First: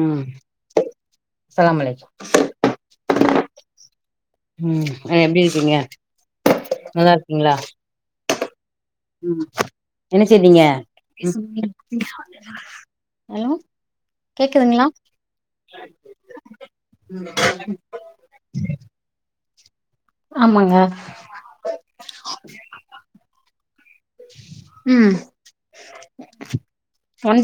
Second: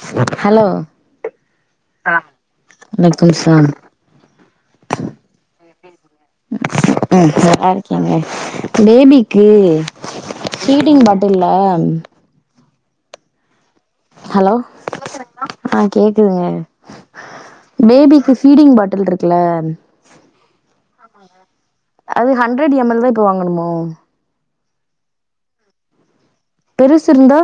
ம் ஹலோ அஸ்ஸலாம் அலைக்கும் ஆ என்ன புதுசா ம் எப்டி இருக்கீங்க நல்லா இருக்கீங்ளா க பேபிக்கு என்ன செய்றீங்க ஃபீடிங் பாட்டில்ல [inaudible] ம் ஹலோ ஆ கேக்குதுங்க [inaudible] பேபிக்கு ஃபீடிங் பாட்டில் இருக்குல ஆமாங்க அது ஹண்ட்ரட் எம் எல் தா இப்போ வாங்கனுமோ ம் பெருசு ஒன் இருந்தா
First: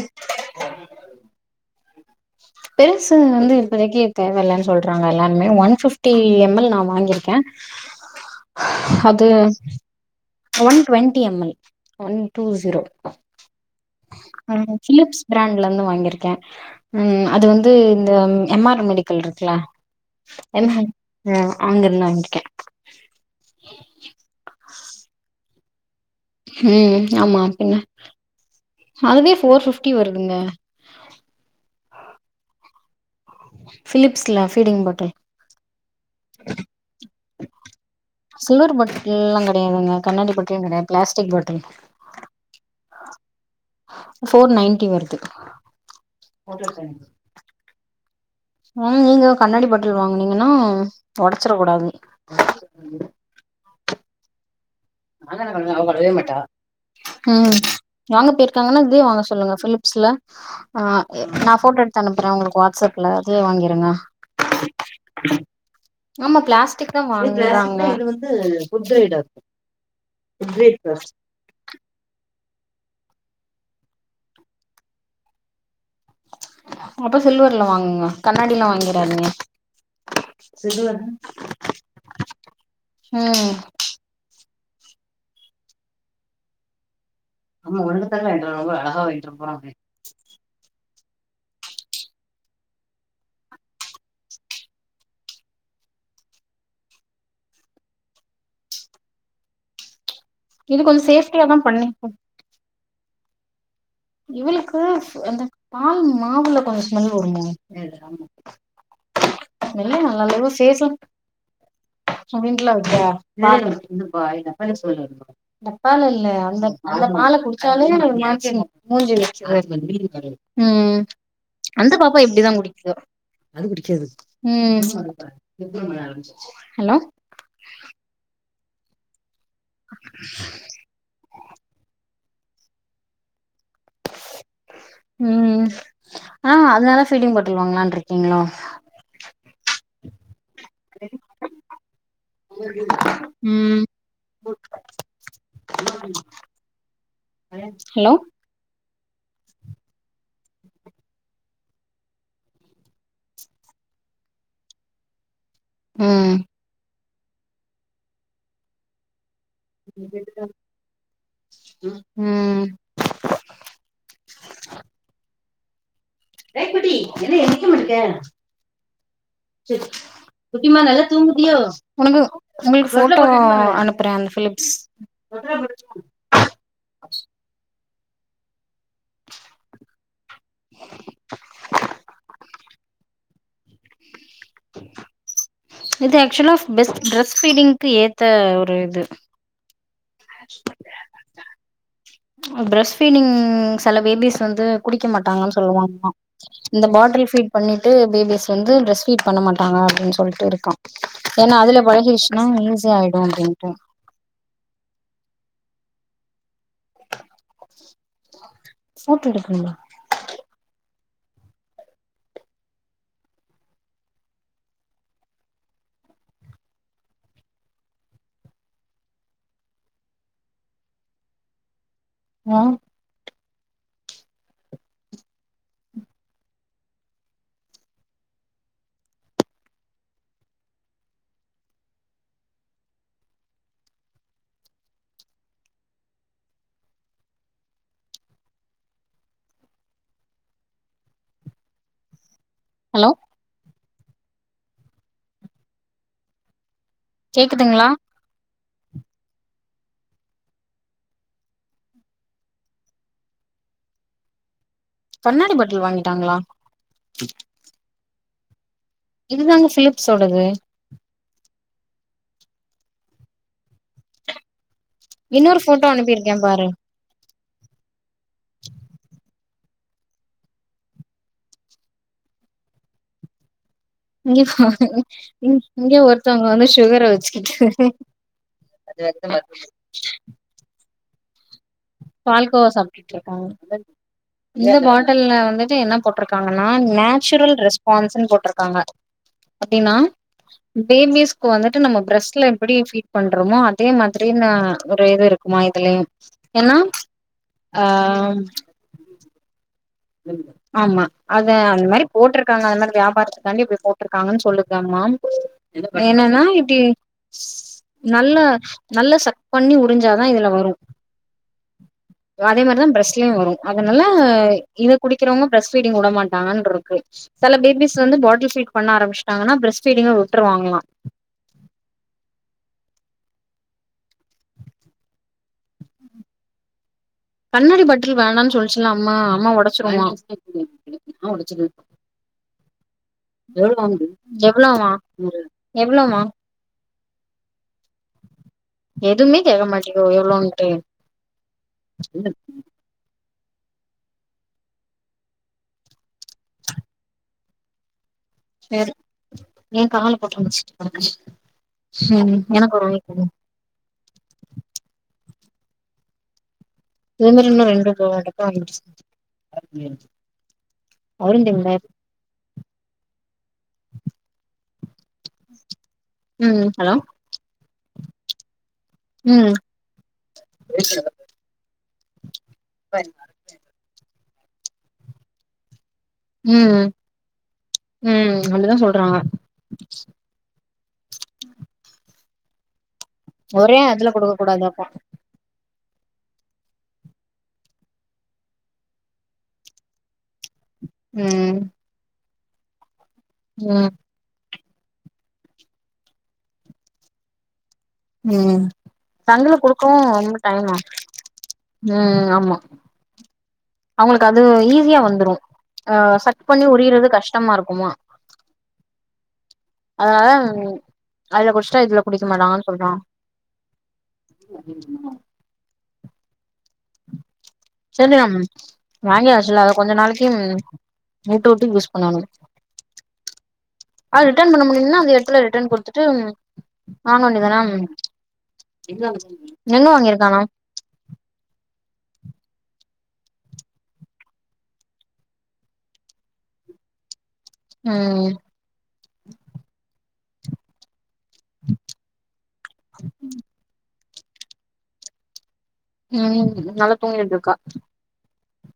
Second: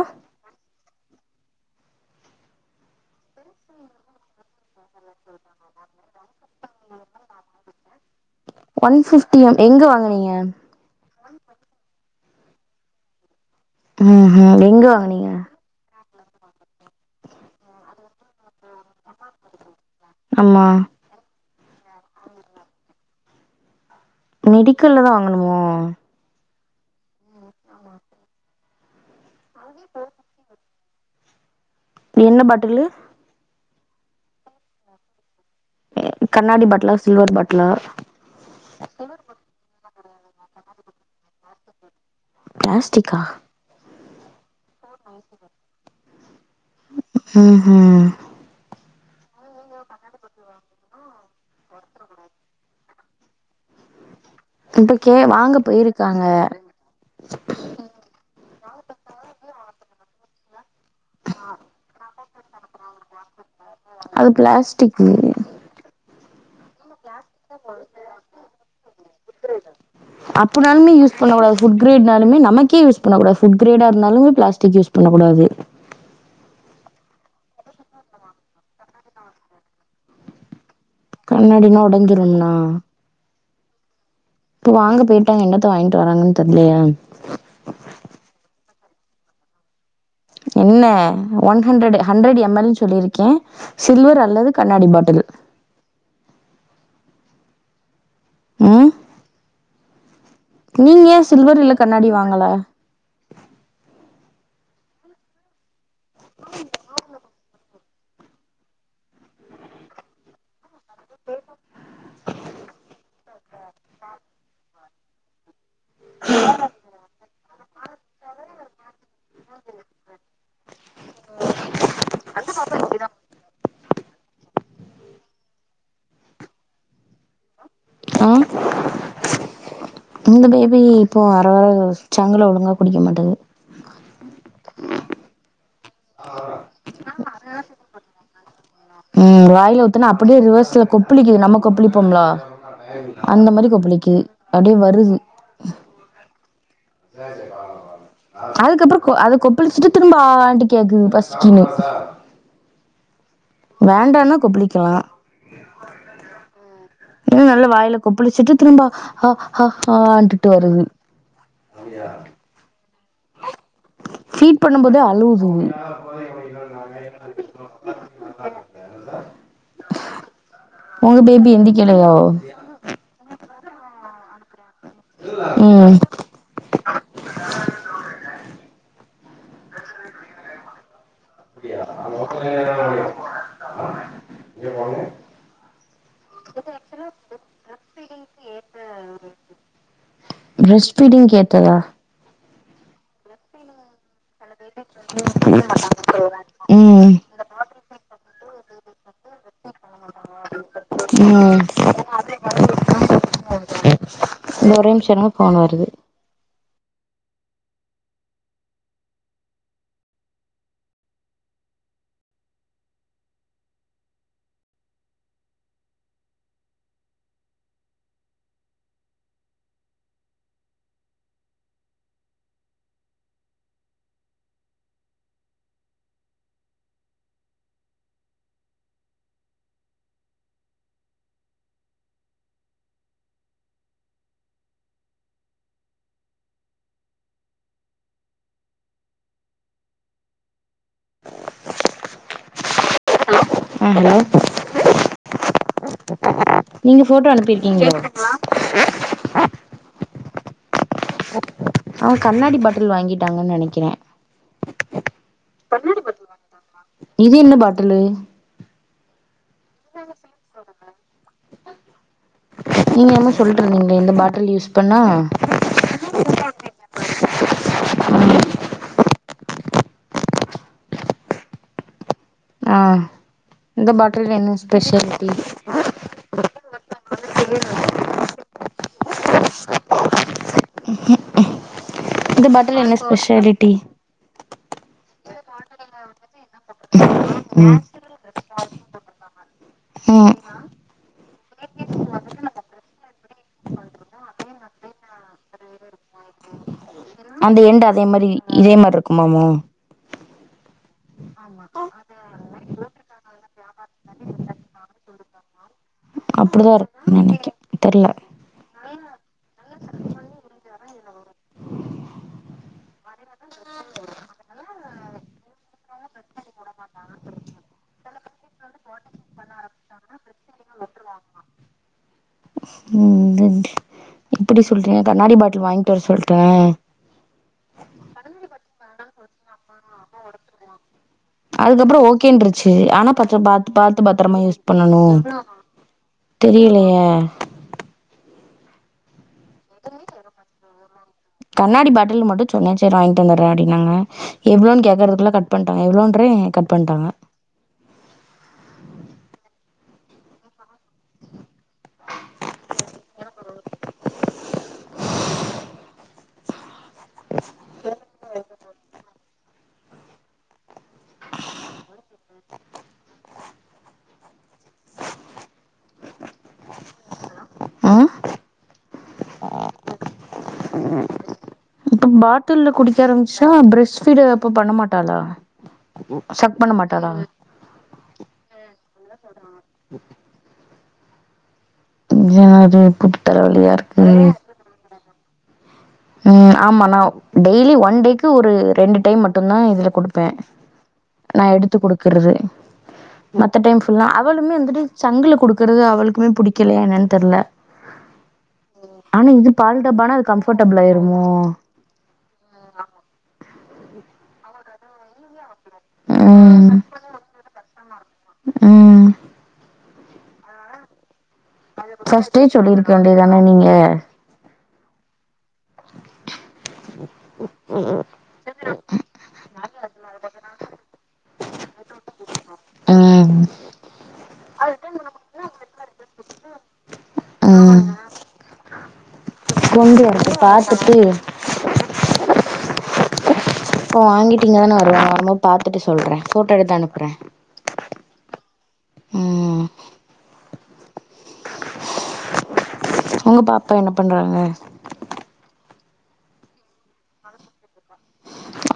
பெருசு வந்து இப்பதைக்கு தேவையில்லன் சொல்றாங்க எல்லாருமே ஒன் பிப்டி எம் எல் நா வாங்கிருக்க ஒன் ஃபிப்டி எம் எங்க வாங்குனீங்க one twenty M L one two zero ம் பிலிப்ஸ் ப்ரண்ட் ல இந்து வாங்கிருக்கே ம் அது வந்து இந்த எம் ஆர் மெடிக்கல் இருக்குல ஆமா என் அ அங்க இருந்து வாங்கிருக்க மெடிக்கல்ல தா வாங்கணுமோ ம் ஆமா பின்ன அதுவே ஃபோர் பிப்டி வருதுங்க என்ன பாட்டிலு பிலிப்ஸ்ல ஃபீடிங் பாட்டல் கண்ணாடி பாட்லா சில்வர் பாட்லா சில்வர் பாட்டில்ல்லா கெடையாதுங்க கண்ணாடி பாட்டிலு கெடையாது பிளாஸ்டிக் பாட்டில் ப்ளஸ்டிக்கா ஃபோர் நயன் ம் ஹும் ம் நீங்க கண்ணாடி பாட்டில் வாங்குனீங்கன்னா ஒடச்சுற கூடாது இப்ப கே நா தான வாங்க கழுவுவே அவ கழுவவே மாட்டா போயிருக்காங்க ம் வாங்க போயிருக்காங்கன்னா இதயே வாங்க சொல்லுங்க ஃப்லிப்ஸ்ல ஆ நா போட்டோ எடுத் அனுப்புறே உங்களுக்கு வாட்ஸ்ஸப்ல அதயு வாங்கிருங்க ஃப்ளாஸ்டிக்கு ஆமா ஃப்ளாஸ்டிக் தா வாங்குறாங்க அப்புனாலுமே யூஸ் பண்ணக் கூடாது ஃபுட்க்ரீட்னாலுமே நமக்கே யூஸ் பண்ணக்கூடாது ஃபுட்கிரேட்டா இருந்தாலுமே ப்ளாஸ்டிக் யூஸ் பண்ணக் கூடாது அப்ப சில்வர்ல வாங்குங்க கண்ணாடில்லா வாங்கிடாதிங்க கண்ணாடின்னா ஒடஞ்சுரும்னா ம் இப்ப வாங்க பொயிட்டாங்க என்னத்த வாங்கிட்டு வராங்கன் தெர்லயே ஆமா உனக்கு தானா வாங்கிட்டு வருவாங்க அழகா வாங்கிட்டு வர போறங்க என்ன ஒன் ஹண்டரட் ஹண்ட்ரட் எம்எல்ன்னு சொல்லியிருக்கே சில்வர் அல்லது கண்ணாடி பாட்டில் ம் இது கொஞ்சோ நீங்க ஏ சேஃப்டியா தா சில்வர் இல்ல பண்ணி கண்ணாடி வாங்கல இவளுக்கு அந்த பால் மாவுல கொஞ்ச ஸ்மல் வருமே [inaudible] [inaudible] டப்பால இல்ல அந்த அந்த பால குடுச்சாலே [unintelligible] மூஞ்சில அடிச்சுரு ம் அந்த பாப்பா இப்டிதா குடிக்கு ம் ஹலோ ஆ இந்த பேபி இப்போ வர வர சங்குல ஒழுங்கா குடிக்க மாட்டேகுது ம் ம் ஆ அதுனால ஃபீடிங் பாட்டில் வாங்களான்ருக்கீங்ளோ ம் வாயில ஊத்துனா அப்புடியே ரிவர்ஸ்ல கொப்புளிக்குது நம்ம கொப்புளிப்போம்லா அந்த மாரி ம் கொப்பளிக்குது அப்டியே வருது ஹலோ [inaudible] அதுக்கப்பறோ அத கொப்புளிச்சுட்டு திரும்ப ஆ ஆ ஆன்ட்டு கேக்குது பசிக்கின்னு வேண்டானா கொப்புளிக்கலா ம் ம் இது நல்ல வாயில கொப்புளிச்சிட்டு திரும்ப ஹா ஹா ஹாண்டுட்டு வருது ம் ஃபீட் பண்ணும்போதே அழவுது [inaudible] குட்டிமா நல்ல உங்க பேபி தூங்கிட்டியோ எந்திக்கலையோ பசங்களுக்கு போட்டோ அனுப்புறே அந்த பிலிப்ஸ் ம் [inaudible] இது ஆக்சுவலா பெஸ்ட் டெஸ் பீடிங்க்கு ஏத்த ஒரு இது ஃப்ரெஸ்ட் பீடிங்கு ஏத்ததா ஃப்ரஸ்ட் பீடிங் செல பேபிஸ் வந்து குடிக்க மாட்டாங்கன்னு சொல்லுவாங்கலா இந்த ம் பாட்டில் ஃபீட் பண்ணிட்டு பேபிஸ் வந்து ஃப்ரஸ்ட் பீட் பண்ண மாட்டாங்க அப்டின் சொல்ட்டு இருக்கா ஏன்னா ம் அதுல பழகிடுச்சுனா ஈஸி ஆயிடு அப்டின்ட்டு இந்த ஒரே நிம்ஷோ இருங்க ஃபோன் வருது போட்டோ எடுக்கணுமா ஆ ஹலோ ஆ ஹலோ நீங்க போஃட்டோ கேக்குதுங்களா அனுப்பிருக்கீங்கலோ அவன் கண்ணாடி பாட்டில் வாங்கிட்டாங்கன்னு நெனைக்கிறே கண்ணாடி பாட்டில் வாங்கிட்டாங்களா இது என்ன பாட்டிலு இது தாங்க பிலிப்ஸ்தொடது நீங்க என்மோ சொல்டுறுதுங்லெ இந்த பாட்டில் யூஸ் பண்ணா இன்னொரு போட்டோ அனுப்பிருக்கே பாரு ஆ இந்த பாட்டில் இங்க என்ன பாருங்க ஸ்பெஷாலிட்டி இங் இங்க ஒருத்தவங்க வந்து சுகர வச்சுக்கிட்டு அது வந்து பர்பிசேன் உம் பால்கோவா சாப்ட்டு ஸ்பெஷாலிட்டி இருக்காங்க இந்த பாட்டுல்ல வந்துட்டு என்ன போட்டு இருக்காங்கன்னா நேச்சுரல் ம் ரெஸ்பான்ஸ்ன்னு போட்டு இருக்காங்க அப்டின்னா ம் பேபிஸ்க்கு வந்துட்டு நம்ம பிரெஸ்ட்ல எப்படி ஃபீட் பண்றோமோ அதே மாதிரினா ஒரு இது இருக்கு குமா இதுலயு என்னா அந்த எண்டு அதே மாரி இதே மாரி இருக்குமாமோ லல்வில்ல ஆமா அத அந்த மாரி போட்டிருக்காங்க அது மாரி வியாபாரத்து காண்டி இப்டி போட்டிருக்காங்கன்னு சொல்லுதாமா என்னன்னா அப்டிதா இப்டி இருக்கும்னு நெனைக்கே தெர்ல நல்ல நல்ல சக் பண்ணி உறிஞ்சா தா இதுல வரு அதே மாரிதா பிரெஸ்லயு வரு அதனால இத குடிக்கிறவங்க பிரெஸ் பீடிங் விட மாட்டாங்கனுடு இருக்கு சில பேபிஸ் வந்து பாட்டில் ஃபீட் பண்ண ஆரம்பிச்சிட்டாங்கன்னா பிரெஸ்ட் ஃபீடிங்க விட்டுருவாங்களா உம் குட்டு இப்டி சொல்றீங்க கண்ணாடி பாட்டில் வாங்கிட்டு வர சொல்லுட்டே கண்ணாடி பாட்டில் வேணான்னு சொல்லிச்சுல்ல அம்மா அம்மா ஒடச்சிருவா அதுக்கப்றோ ஓகேன்றுச்சு ஆனா பச்ச பாத்து பாத்து பத்தரமா யூஸ் எவ்ளோமா பண்ணணு எவ்ளோமா தெரியலையே எதுமே கேட்க மாட்டேங்கொ எவ்ளோண்ட்டு கண்ணாடி பாட்டில் மட் சொன்னே செரி வாங்கிட்டு வந்தறே அப்டினாங்க எவ்ளோனு கேட்கறதுக்குல்ல கட் பண்ணிட்டாங்க எவ்ளோன்றே கட் பண்ணிட்டாங்க வேற ஏ கால போட்டு மீதிச்சுட்டு கிடக்கு எனக்கு ஒரு உதவி பண்ணு ஆ இதெ மாரி இன்னோ ரெண்டு போல டப்பா வந்துருச்சு அவரு தெர்ல உம் ஹலோ ஆ உம் இப்ப பாட்டுல்ல குடிக்க ஆரம்பிச்சா பிரெஸ் ஃபீட் அப்ப பண்ணமாட்டாளா சக் பண்ண மாட்ட லா உம் அப்டிதா சொல்றாங்க இது என்னாது கூப்ட்டு தல வலியா இருக்கு கூடாதாப்பா உம் ஆமா நௌ டெய்லி ஒன் டேக்கு ஒரு ரெண்டு டைம் மட்டுதா இதுல குடுப்பே நா ம் எடுத்து குடுக்கறது மத்த டைம் ம் ஃபுல்லா அவளுமே வந்துட்டு சங்குல குடுக்குறது அவளுக்குமே பிடிக்கலையா என்னான்னு தெர்ல ம் ஆனா இது சங்குல பால் கொடுக்கவு டப்பானா அது வரமாட்டாங்கனா கம்ஃபர்டபிள் ஆயிருமோ உம் ஆமா அவங்களுக்கு அது ஈஸியா வந்துரு அஹ் சக் பண்ணி ம் உரியறது கஷ்டமா இருக்குமா ம் அதனால அதுல குடிச்சிட்டா இதுல குடிக்க ஃபர்ஸ்ட்டே மாட்டாங்கனு சொல்லிருக்க சொல்றங்க வேண்டியதான நீங்க உ உம் [unintelligible] வாங்கியாச்சுல அத கொஞ்ச நாளைக்கு மூட்டவுட்டு யூஸ் பண்ணணு ம் அ ரிட்டன் பண்ண முடியுன அந்த இடத்துல ரிட்டன் குடுத்துட்டு வாங்க வேண்டிதானா கொண்டுவரத்து பாத்துட்டு இப்போ வாங்கிட்டு இங்கதானே வருவங்க வரும்போது பாத்துட்டு சொல்ற ஃபோட்டோ எடுத்து அனுப்புற ம் ம் உங்க பாப்பா என்ன பண்றாங்க உம் நல்லா தூங்கிட்டு இருக்கா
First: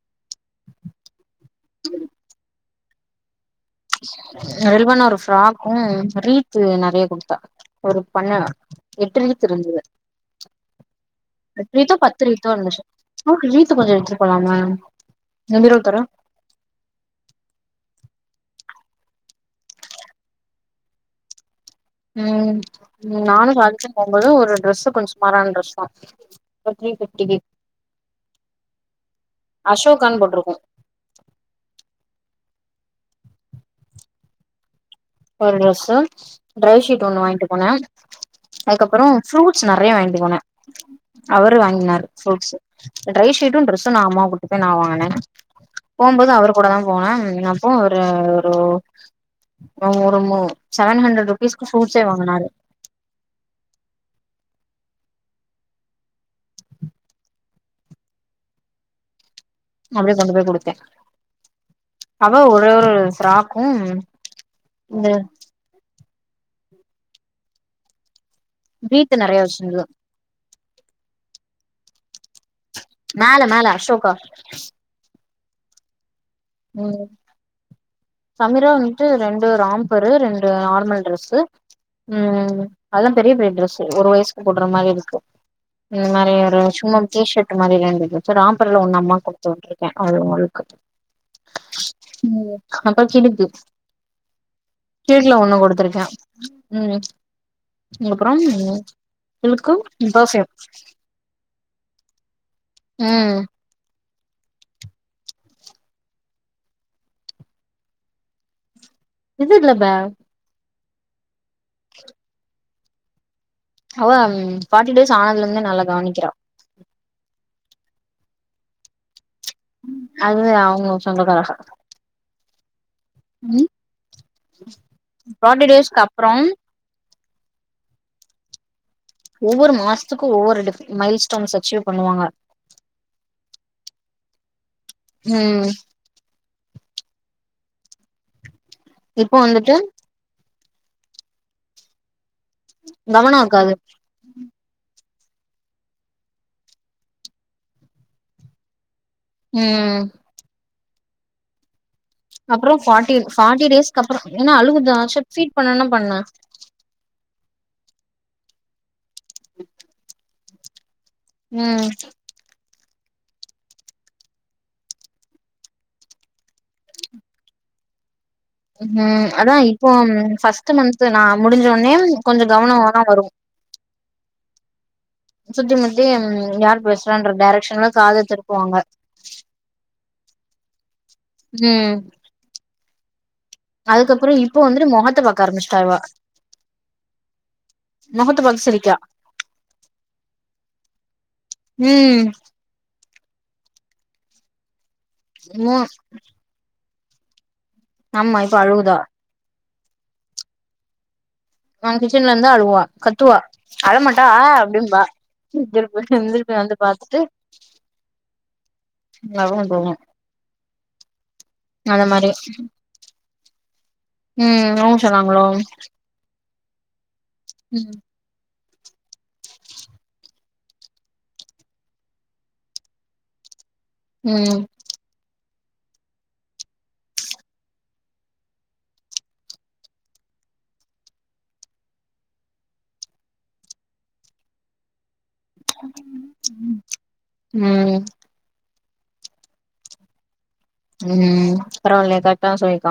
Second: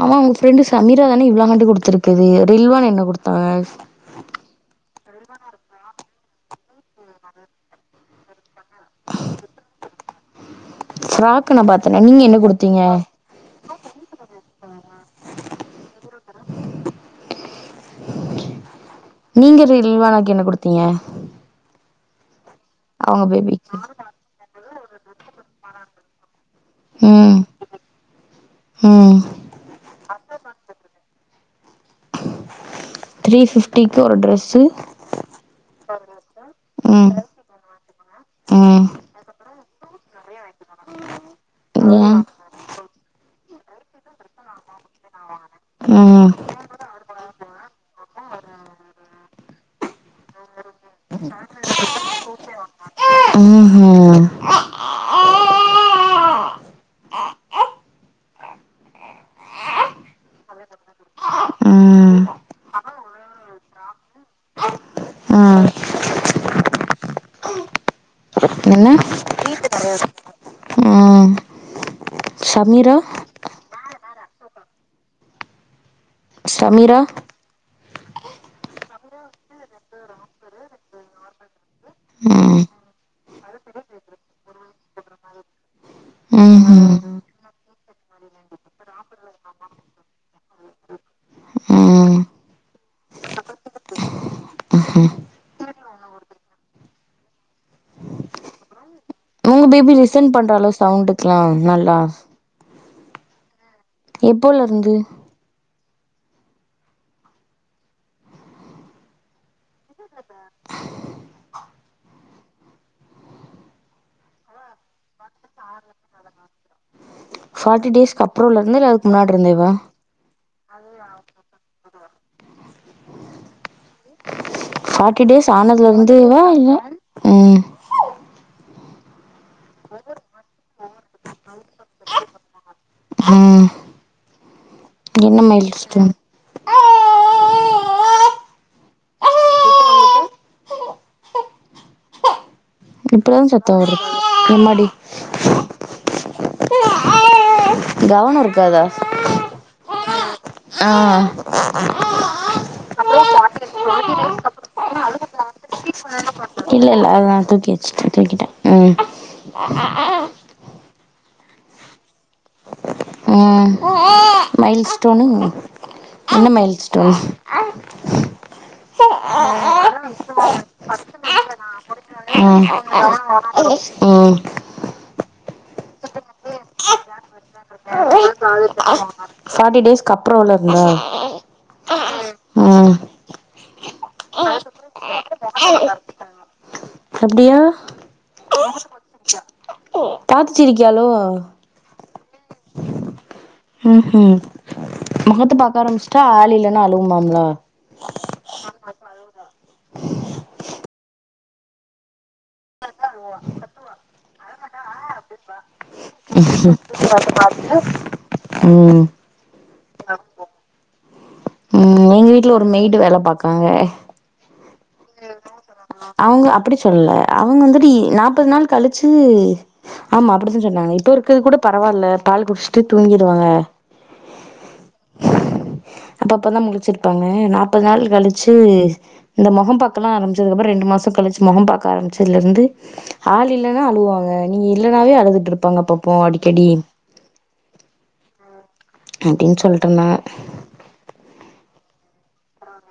ஆமா உங்க ஃப்ரெண்டு் சமீரா தானே இவ்வளாங்காண்டு கொடுத்துருக்குது ரில்வான் என்ன கொடுத்தாவ ரில்வன் ஒரு ஃப்ராக்கு ரீத்து நெறைய கொடுத்தா ஒரு பண்ண [unintelligible] இருந்துது ஃப்ராக்கு நா எட்டு ரீத்தோ பாத்தனே நீங்க பத்து என்ன ரீத்தோ குடுத்தீங்க இருந்தச்சு ஓகே ரீத்து கொஞ்ச எடுத்துட்டு போலாமா இந்த பீரோவ தொற நீங்க ரில்வானாக்கு என்ன குடுத்தீங்க உம் அவங்க நானு பேபிக்கு சாதிக்கு போம்போது ஒரு டிரரெஸு கொஞ்ச சுமாறான டிரெஸ் தா ஒரு த்ரீ ஃபிப்டிக்கு ம் ம் அசோகான்னு போட்ருக்கு த்ரீ ஃபிப்டிக்கு ஒரு ட்ரெஸு ஒரு ட்ரெஸ்சு ட்ரை ஷீட் ம் ஒன்னு வாங்கிட்டு போன ம் அதுக்கப்புற ஃப்ரூட்ஸ் நறைய வாங்கிட்டு போன அவரு வாங்கினாரு ம் ஃப்ரூட்ஸு ட்ரை ஷீட்டு ட்ரெஸ்ஸு நா அம்மாவ கூட்டு போய் நா வாங்குன போம்போது ம் அவரு கூட தா போன அப்போ ஒரு ஒரு ஒருமோ செவன் ஹண்ட்ரட் ருபீஸ்க்கு ஃப்ரூட்ஸே வாங்குனாரு உம் உம் அப்டியே கொண்டு போய் குடுத்தே ம் அவ ஒரே ஒரு ஃப்ராக்கு இந்த ம் ரீத்து நெறைய வச்சிருந்துது அ சமீரா மேல மேல அசோகா சமீரா உம் சமீரா வந்துட்டு ரெண்டு ராம்பரு ரெண்டு நார்மல் ட்ரெஸு உம் ம் அது பெரிய பெரிய ட்ரெஸு ஒரு வயசுக்கு போட்ற மாரி இருக்கு இந்த மாரி ஒரு ம்ஹூம் சும்மான் டி-ஷர்ட் இது மாறி ரெண்டு ட்ரெஸு ரேம்பர்ல ஒன்னு அம்மாக்கு குடுத்து வுட்டுருக்கே அது உங்களுக்கு ம் உம் [unintelligible] ம்ஹூம் கீட்ல ஒன்னு குடுத்திருக்கே உம் அப்புற உங்க பேபி லிசன் பண்றாலா சவுண்டுக்ல்லா நல்லா உம் எப்போல இருந்து இதுபில்லாபே அவ ஃபார்ட்டி டேஸ் ஆனதுலந்தே நல்லா கவனிக்கிறா ஃபார்ட்டி டேஸ்க்கு அப்புறோலருந்தா இல்ல அதுக்கு முன்னாடி இருந்தேவா அதுவே அவுங்க சொந்தகாரக ஃபார்ட்டி டேஸ் ஆனதுல டேஸ்க்கு அப்றம் இருந்தேவா இல்ல ம் ஒவ்வொரு மாசத்துக்கு ஒவ்வொரு டிப் மைல் ஸ்டோன்ஸ் அச்சீவ் பண்ணுவாங்க ம் என்ன ம் மைல்ஸ்ட்டு இப்போ வந்துட்டு இப்ப தா கவனோ சத்த இருக்காது வருது யம்மாடி கவனோ இருக்காதா ம் ஆ அப்புறோ அப்றோ பார்டின் ஃபார்ட்டி பாட்டில் டேஸ்க்கு அப்பற எடுத்துட்டு ரைஸ் கப் என்னா அழுவுதா சேரி பீட் பண்ணணும்னா பண்ணு இல்ல இல்ல எ தூக்கியாச்சி தூக்கிட்டே ம் ம் ம் மைல் ஸ்டோனு என்ன மைல் ஸ்டோன்ஸ் ம் அதா இப்போ ஃபர்ஸ்ட் மந்த் து நா முடிஞ்சோனே கொஞ்சோ ம் கவனமாதா வரு ம் சுத்தி முத்தி யார் பேசுறான்ற டைரக்ஷன்ல காத திருப்புவாங்க ஃபார்ட்டி டேஸ்க்கு அப்புற உள்ளது இந்த ம் அதுக்கப்புறோ இப்ப வந்துட்டு மொகத்த பாக்க ஆரம்பிச்சட்டா இவ அப்டியா மொகத்தப் பாத்து சிரிக்கா பாத்து சிருக்கிஆலோ ம் ம் ம் மொகத்தை மு பாக்க ஆரம்பிச்சுட்டா ஆள் இல்லன்னா அழுவுபாங்ளோ ஆமா இப்போ அழவுதா நா கிச்சன்ல இருந்தா அழுவா கத்துவா அழமாட்டா ஆ அப்டிம்பா திருப்பு இந்திருப்பு வந்து பாத்துட்டு ம் அவுங்க போவு அந்த ம் எங்க மாரி வீட்ல ஒரு மெய்டு வேல பாக்காங்க ம் அவுங்க சொன்னாங்களோ அவுங்க அப்பிடி சொல்லல அவுங்க வந்துட்டு ம் இ நாப்பது நாள் கழிச்சு ஆமா அப்பிடித்தா சொன்னாங்க இப்ப இருக்கது கூட பரவாயில்ல பால் குடிச்சுட்டு தூங்கிடுவாங்க ம் அப்ப அப்பதா முழிச்சிருப்பாங்க நாப்பது நாள் கழிச்சு இந்த மொகம் பாக்க எல்லா ஆரம் து க்கப்புற ரெண்டு மாச கழிச்சு மொகம் பாக்க ஆரம்பிச்சதுல இருந்து ஆள் இல்லேன்னா அழுவாங்க நீங்க இல்லேனாவே அழுதுட்டு இருப்பாங்க அப்பப்போ அடிக்கடி ம் அப்டின்னு சொல்ட்டிருந்தாங்க ம் பரவால்லயே கரெக்ட்டா சொல்லிருக்காங்